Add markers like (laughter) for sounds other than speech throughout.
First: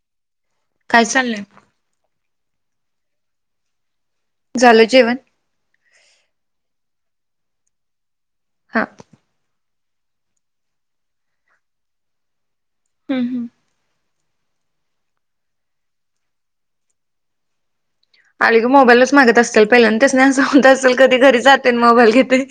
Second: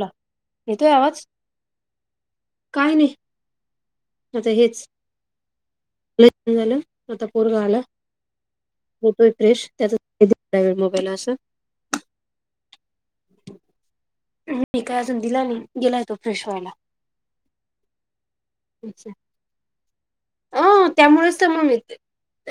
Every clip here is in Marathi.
ला येतोय काय आवाज, चाललंय? काय नाही,? आता झालं हेच, जेवण? लग्न झालं, आता पोरग आल हा. होतोय फ्रेश त्यांचं मोबाईल असं हम्मं मी कायं अजूंन दिला नाहीं गेला येतो फ्रेश व्हायंला अली गं मोबाईलच मांगते असतीलल पहिल्यां त्यांस नाहीं असं अ होतं असेल कधीं त्यामुळेच घरी तर जाते मोबाईल घेते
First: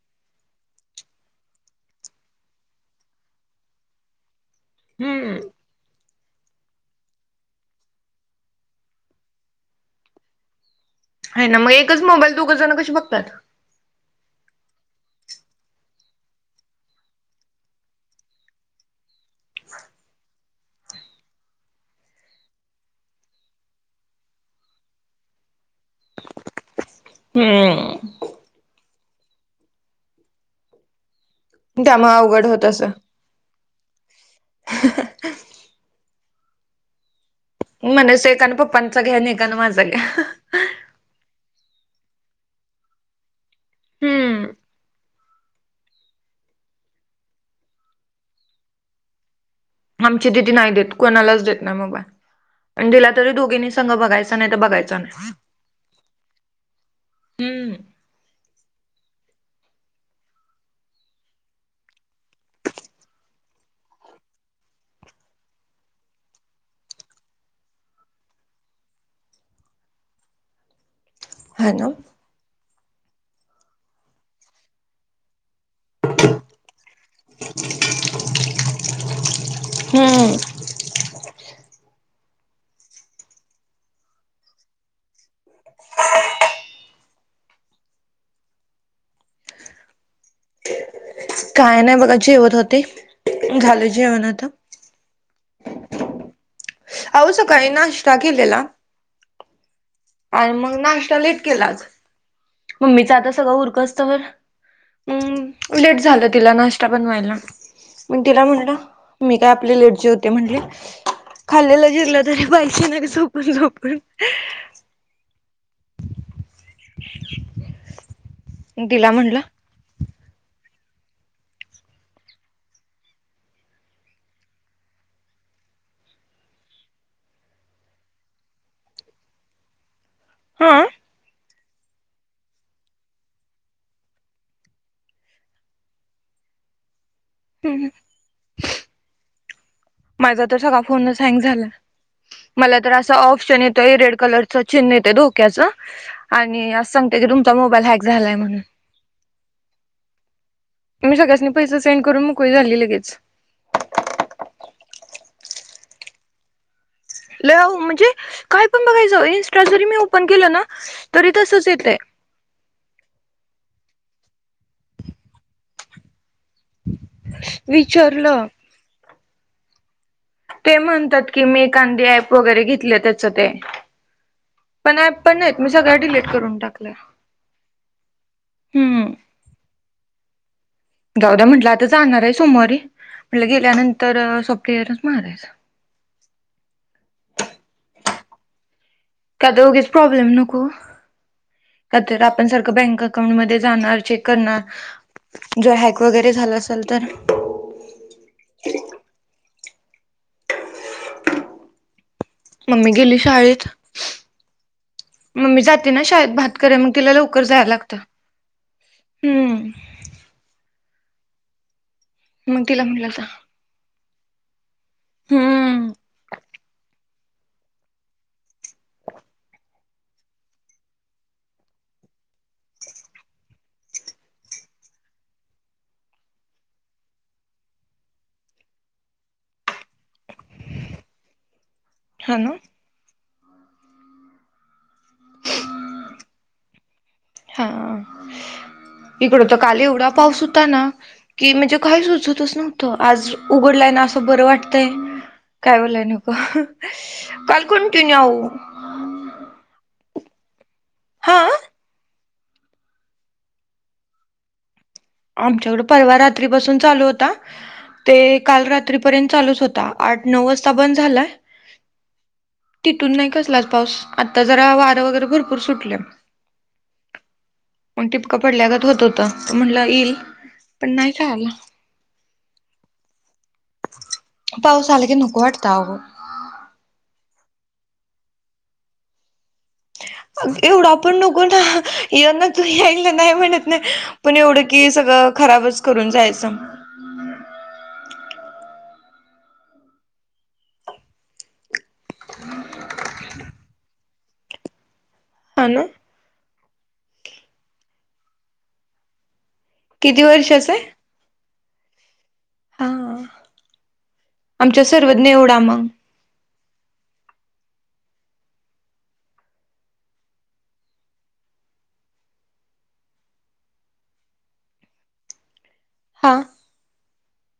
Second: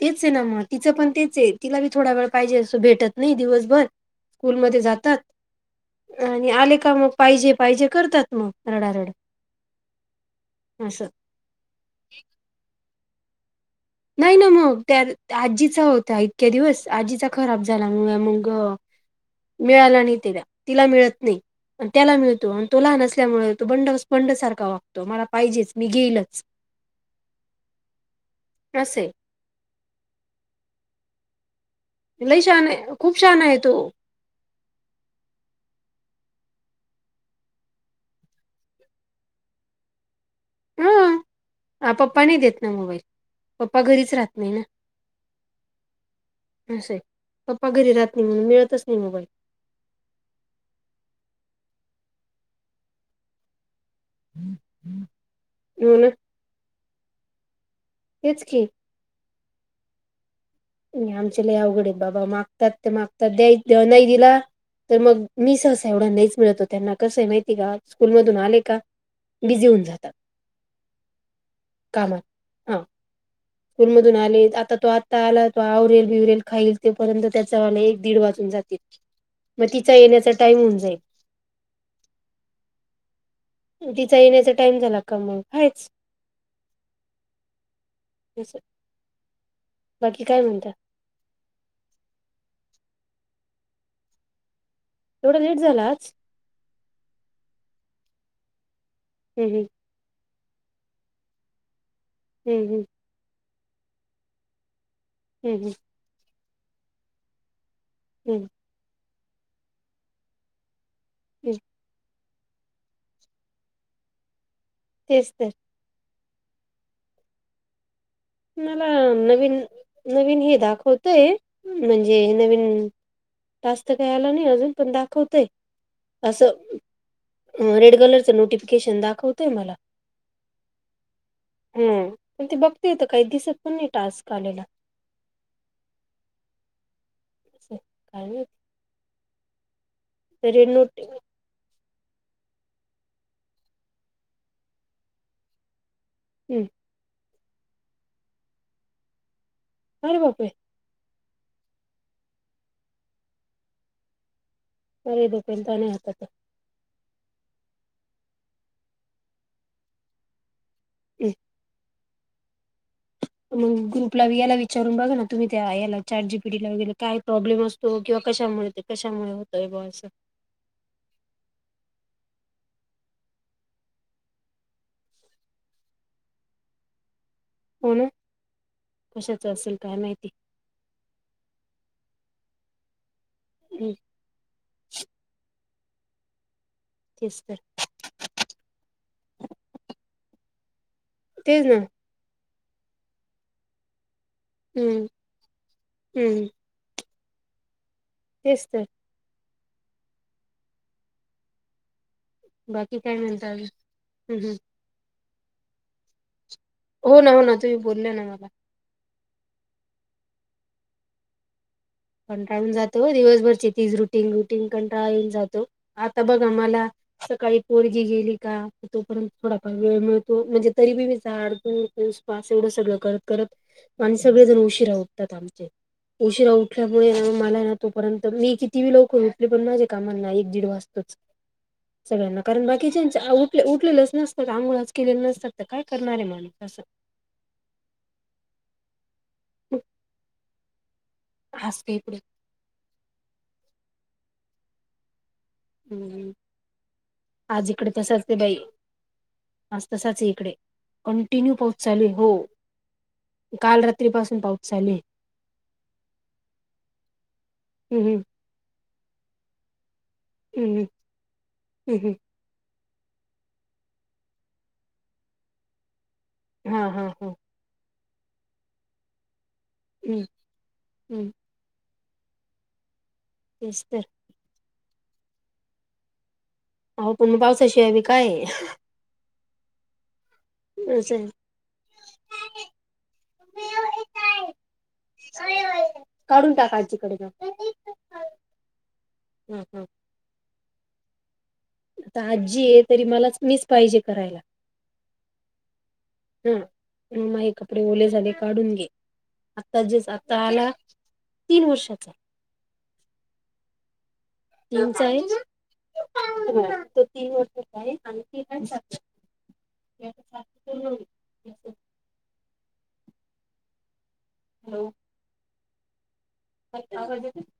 तेचं आहे नां मंग तिचं पणं तेचं आहे तिला बी थोडां वेळं पाहिजे असं भेटतं नाहीं दिवसभर स्कूंलमंध्ये हम्म. जातांत आणि आले कां मंग पाहिजे पाहिजे करतांत मंग रडारड असं हांय नां मंग एकचं मोबाईल दोघं जणं कशी बघतांत नाहीं नां मंग त्यां आजींचा होतां इतक्यां दिवसं आजीचा खरांब झांला मुळे मंग मिळांला नाहीं तीला तिला मिळतं नाहीं त्यांला मिळतो आणि तो लहांन असल्यांमुळे तो बंड बंडसांरखा वागतो मलां पाहिजेच मी घेईलचं हम्मं हम्मं अससे त्यामुळे लंय अवघड होत शहांणा आहे असं तो खूंप शहांणा आहे तो म्हणजे सकां पप्पांचा घ्यां आणि येकां नं माझां घ्यां हम्मं पप्पां नाहीं देतं नां मोबाईल पप्पां घरीच राहतं हम्म. नाहीं नां असं आहे पप्पां घरी राहतं नाहीं म्हणूंन मिळतंच नाहीं मोबाईल आमची दिदीनाही देतं कोणांलाच देतं नाहीं मोबाईल अंण दिला तरी दोघींनी संग बघायचं नाहीं बघायचं नाहीं हो ना हम्मं तेचं की आमच्यांला अवघडे बाबां मागतांत ते मागतांत दयाचं नाहीं दिला तरं मंग मी सहंसा एवढां नाहींच मिळतो त्यांना कसं आहे माहितीय कां स्कूंल मधूंन आले कां बिझी होऊंन जातांत ह ना (unintelligible) स्कूंल मधूंन आले आंता तो आं आंला तो आवरेल बिवरेल खाईल तोपर्यंत त्याचं वांला एक दीड वाजूंन जातील मंग तिच्या येण्यांचा हम्म टाईम होऊन जाईल तिच्या येण्यांचा टाईम झांला कां मंग आहेच (inaudible) (unintelligible) तस (unintelligible) बाकी कायं म्हणतांत कायं नाहीं बघां जेवतं होते झालं जेवणं आंता येवढ लेट झालं आंज अहो सकाळीं नाश्ता केलेला हम्मं आणि मंग नाश्ता लेट केलांच हम्मं हम्मं मी तरं आंता सगळं उरकंत तोवर हम्म हम्म लेट झालं तिला नाशता बनवायला हम्म तिला म्हटलं मी कायं आपली लेट. जेवते म्हटलं हम्म खाल्लेलं जिंरल तरी पाहिसे नां झोपून झोपूण तेचं तेचं ते (inaudible) (unintelligible) मलां तिला म्हणलं नवीन नवीन हे दाखंवतोय म्हणजे नवीन टास्क कांहीं आलं नाहीं अजूंन पणं दाखवतयं असं रेड कलरचं नोटिफिकेशन दाखंवतोय मलां हां हम्मं पणं ते बघते होतं कांहीं दिसतं पणं नाहीं टास्क आलेला हम्मं कायं माझां तरं सगळां रेनोट फोनच हँग झालां मलां तरं असां ऑप्शन येतो रेड कलरचं चिन्हं येतं धोक्याचं आणि असं सांगते कि तुमचां मोबाईल हॅक झालायं म्हणूंन. अरे बापरे. त्यां सगळ्यांसनी पैसे सेंड करूंन मोकळी झालीं लगेच. लंय डोक्याले तांण आहे आंता पणं लंय आओ म्हणजे कायं पणं बघायचं इंस्टा जरी मी ओपन केलं नां तरी तसंच येतंय. मंग ग्रुपलां यांला विचारूंन बघां नां तुम्हीं त्यां यांला चॅट जी पी टी लां वगैरें कायं प्रॉब्लेम असतो किंवा विचारलं कशांमुळे कशांमुळे होतोय बरं असं. ते म्हणतांत की मी कांदी ऍप वगैरें घेतले त्यांचं ते पणं ॲपनाहींत मी सगळं डिलेट करूंन टाकलं हो नां कशांच असेल कायं माहिती जाऊद्या म्हटलं आंता जाणारं आहे सोमवारी म्हटलं हम्म गेल्यानंतर सॉफ्टअरच मारायचं तेचं तरं कां तरं उगीच प्रॉब्लेम नको. तेचं नां त्यांत आंता आपणं सारखं बँक अकाऊंटमध्यें जाणारं चेक हम्म करणारं जरं हॅक वगैरें हम्म झालं असतं. चलतरं. तेचं तरं. मम्मी बाकी काय गेली म्हणता शाळेंत अजून हम्म हम्म मम्मी जाते नां शाळेत भांत कारणं मंग तिला हो ना हो लवकरं ना जायंला तुम्ही लागतं. बोलल्या ना मला हम्मं मग कंटाळून तिला म्हटलं जातो जा दिवसभरची तीज रुटीन रुटीन कंटाळन जातो हम्म आंता बघां मलां सकाळीं पोरंगी गेली कां तोपर्यंत थोडाफांर वेळं मिळतो म्हणजे तरी बी मी झाडझूंड पुंसपास एवढं सगळं करतं करतं. माणसं सगळें जणं उशीरा उठतांत उशीरा उ -उठल्यांमुळे मलां नां तोपर्यंत मी किती बी लवकरं उठले तरी पणं माझ्यां कामांना एक दीड वाजतोच. (unintelligible) हा सगळ्यांनाच ना कारणं बाकीच्यांचे उठले उठलेले चं नसतं आंघोळच केलेले नसतांत तरं कायं करणारं आहे माणूस असं. हां इकडं तरं मग कांल एवढां पाऊस होतां नां की म्हणजे आज काय कांहीं इकडे सुचतंच नव्हतं. आंज उघडलांय नां असं बरं वाटतंय. कायं बोलायं नको कांल कन्टिन्यू आओ. आंज तसांच आहे ईकडे हा कंटिन्यू पाऊस चालूं आहे. हो कांल रात्रीपासूंन पाऊस चालूंय आहे आमच्याकडे पर्वा रात्रीपासूंन चालूं होतां हम्म ते हम्म कांल रात्रीपर्यंत चालूंच होतां. आंठ नऊ वाजंता हम्म बंद झांला. हम्म तिथूनन नाहीं कसलांच पाऊस आंता जरां वारं वगैरें भरंपूर सुटलंय. हां हां पणं टिपक पडल्यांगत होतं होतं. म्हणलं येईल हम्म पणं नाहीं हम्म कायं आंला. तेचं तरं. पाऊस आंला की नको वाटतं आओ. हो पण मग पावसाशिवाय बी काये एवढा असं पण आहे. नको ना येना तू यायला नाही म्हणत नाही. पण एवढं की सगळं खराबच करून जाय काढून टाका आजीकडे हम्म हम्म इथं आजी आहे तरी मलाच मीच पाहिजे करायला. हा ना हो मग म्हणे कपडे ओले झाले काढून दे आत्ता जसं किती आता वर्षाच आला आहे तीन वर्षाचा हा आमच्या तीनचा आहे सर्वज्ञ एवढा मग तो तीन वर्षचा आहे आणि ती वर्षाची. आता सात पूर्ण होईल. हॅलो हां अ (unintelligible)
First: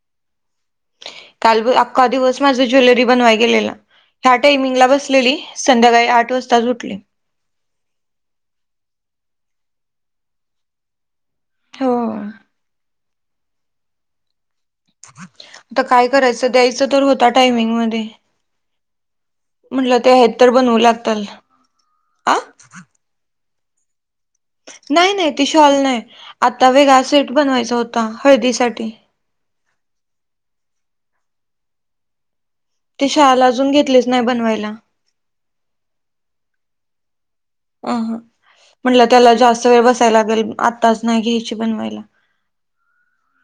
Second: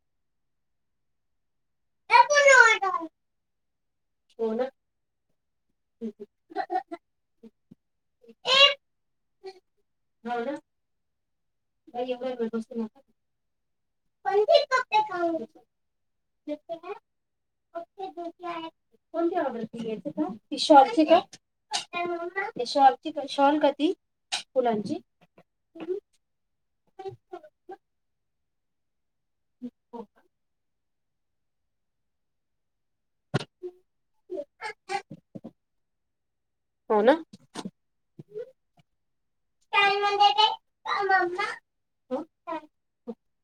काल ब अख्खा दिवस माझं ज्वेलरी हो बनवाय गेलेला ह्या ना टाइमिंग ला बसलेली संध्याकाळी आठ वाजताच उठली होल (unintelligible) हो नाहीो आता (unintelligible) खाऊ आता काय करायचं द्यायचं तर होता टायमिंगमध्ये लागताल आ (unintelligible) फुलांची नाही नाही ती शॉल नाही आता वेगळा सेट बनवायचा होता हळदीसाठी. अच्छ (unintelligible) ते शाला अजून घेतलेच नाही बनवायला हो ना अ ह म्हटलं त्याला जास्त वेळ बसायला लागेल आत्ताच नाही घ्यायची बनवायला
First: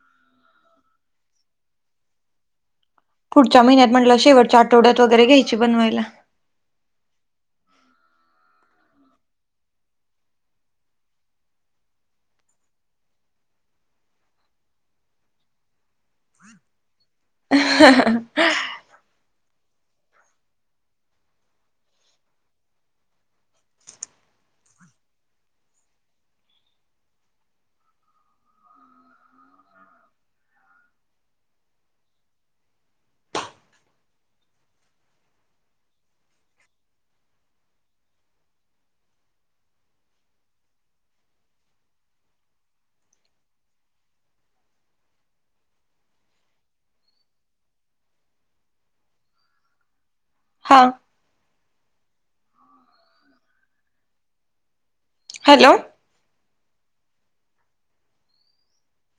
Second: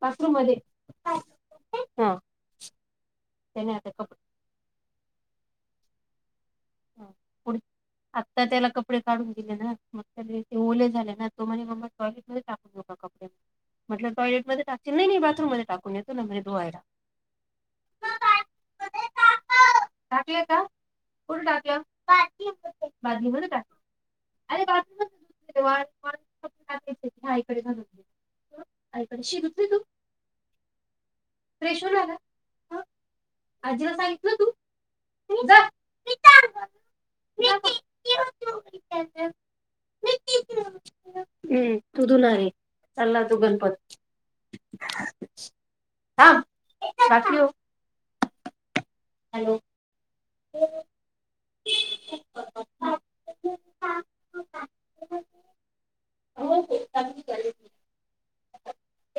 पासरूम मध्ये हा (unintelligible) पुढच्या त्याने महिन्यात आता कपडे म्हटलं शेवटच्या आठवड्यात वगैरे घ्यायची बनवायला हा पु आत्ता त्याला कपडे काढून दिले ना मग त्या ते ओले झाले ना तो म्हणे म कॉ टाकू नका कपडे (unintelligible) म्हटलं टॉयलेटमध्ये टाकेल नाही बाथरूम म टाकून येतो ना म्हणे धुवायला टाकले का कुठं टाकलं बादलीमध्ये बादलीमध्ये टाकल अरे बईकडे (unintelligible) आईकडे शिकत र तू फ्रेश हो लाला (unintelligible) आजी लाख सांगितलं तू जा (inaudible) (unintelligible) हम्म तुधूनून आहे लला तू गणपत (unintelligible) ह शक (unintelligible) हॅलो हा हॅलो हो हो चाले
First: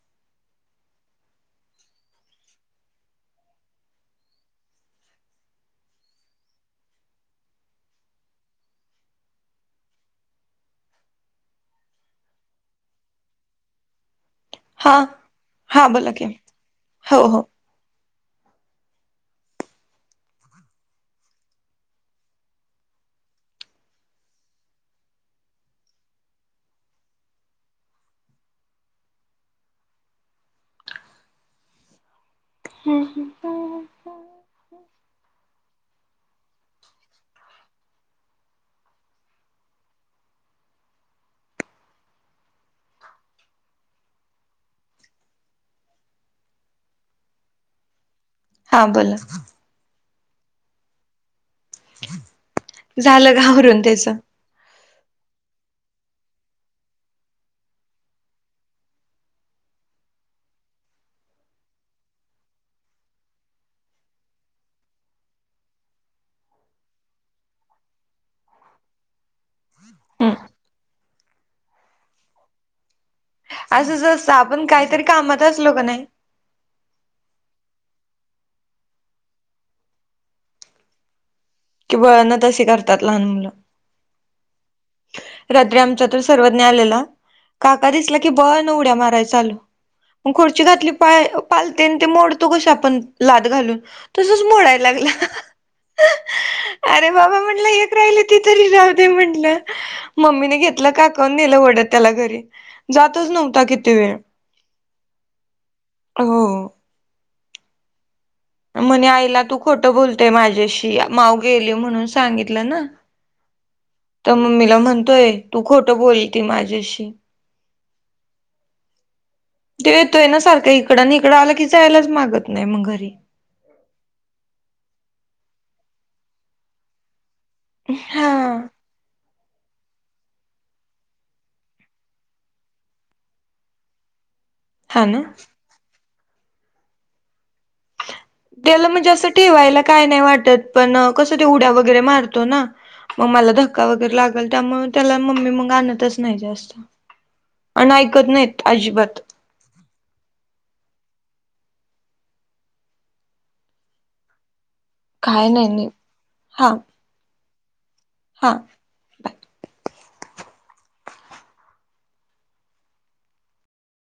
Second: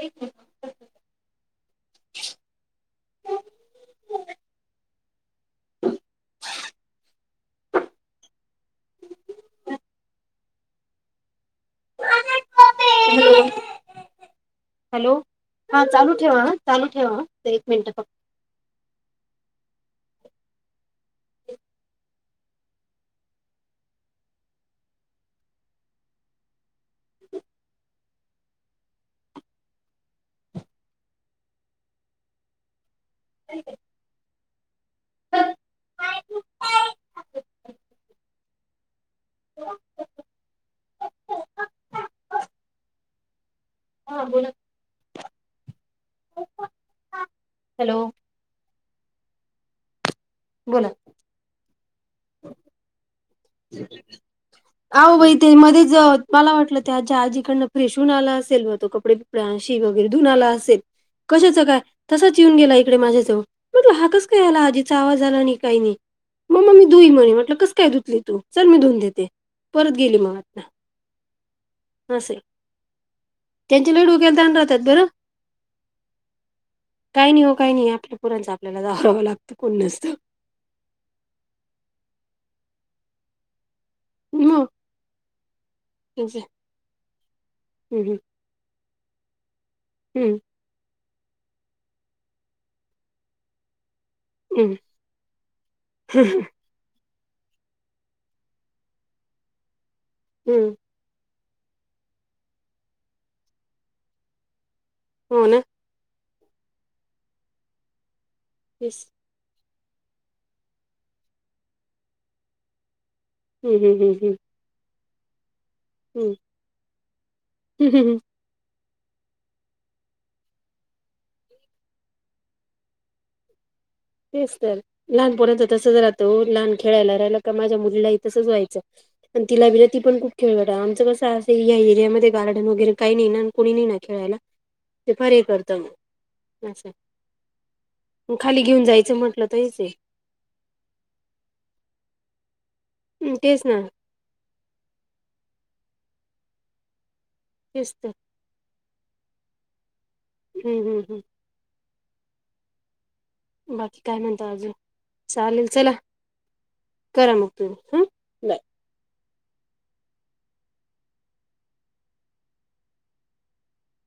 एक (unintelligible) (inaudible) हा हॅलो हा बोला चालू की ठेवा चालू हो ठेवा हो एक मिनिट फक्त. (inaudible) नाही बाई. (unintelligible) हां बोला की हॅलो. हां बोला. बोला. झालं का आवरून त्याच. (inaudible) अहो बाई ते मध्येच मला वाटलं ते त्याच्या आजीकडनं फ्रेशहून आला असेल म तो कपडे. प्रां शी वगैरे धुन आला असेल कशाचं काय तसाच येऊन गेला इकडे माझ्याजवळ. म्हटलं हा कस काय आला आजीचा आवाज आला नाही काही नाही मग म मी दुई म्हणे म्हटलं कस काय धुतली. तू चल मी धुन देते परत गेली मग आत्ना असय. असंच असतं आपण राहतात काहीतरी बरं कामात असलो क नाही. काही हो नाही हो काही नाही आपल्या पुरांचं आपल्याला आवरावं लागतं कोण नसतं. कि बळण तशी करतात लहान मुलं. मग रात्री आमचा तो त्यांचं, सर्वज्ञ आलेला काका हम्म, दिसला की बळण उड्या माराय चालू. हम्म, मग खुर्ची घातली पाय पालते आणि ते मोडतो कसं आपण लाद घालून. तुसच हम्म, मोडाय लागला हा हा हम्म, हा, अरे बाबा म्हटलं एक राहिले ती तरी राहू दे म्हटलं. मम्मीने हम्म, घेतलं काकून नेलं वडत त्याला घरी जातच नव्हता किती वेळ. हो ना. हो, तेच म्हणे आईला तू खोटं बोलतय माझ्याशी माऊ गेली म्हणून सांगितलं ना. हम्म हम्म हम्म तर हम्म. मम्मीला म्हणतोय तू खोटं बोलते माझ्याशी. हम हम. तो येतोय ना सारख्या इकडं आणि इकडं आलं की जायलाच मागत नाही मग घरी. तेच तर लहान पोरांच तसेच राहत ओ लहान खेळायला राहील. का माझ्या मुलीलाही हा तसच व्हायचं. आणि तिलाबिना ती पण खूप खेळत आमच कसं आहे. ना या एरियामध्ये गार्डन वगैरे काही नाही ना आणि कोणी नाही ना खेळायला. हा ते ना बरी करत असं मग. त्याला म्हणजे असं ठेवायला काय नाही वाटत. पण कसं ते उड्या वगैरे मारतो ना मग मला तेच ना धक्का वगैरे लाग''--'' गल त्यामुळे त्याला मम्मी मग आणतच नाही जास्त तेच आणि तर ऐकत नाहीत अजिबात. हम् हम् हम्. बाकी काय म्हणता अजून काय चालेल नाही नाही चला हा करा मग तुम्ही हं. हा, बाय बाय.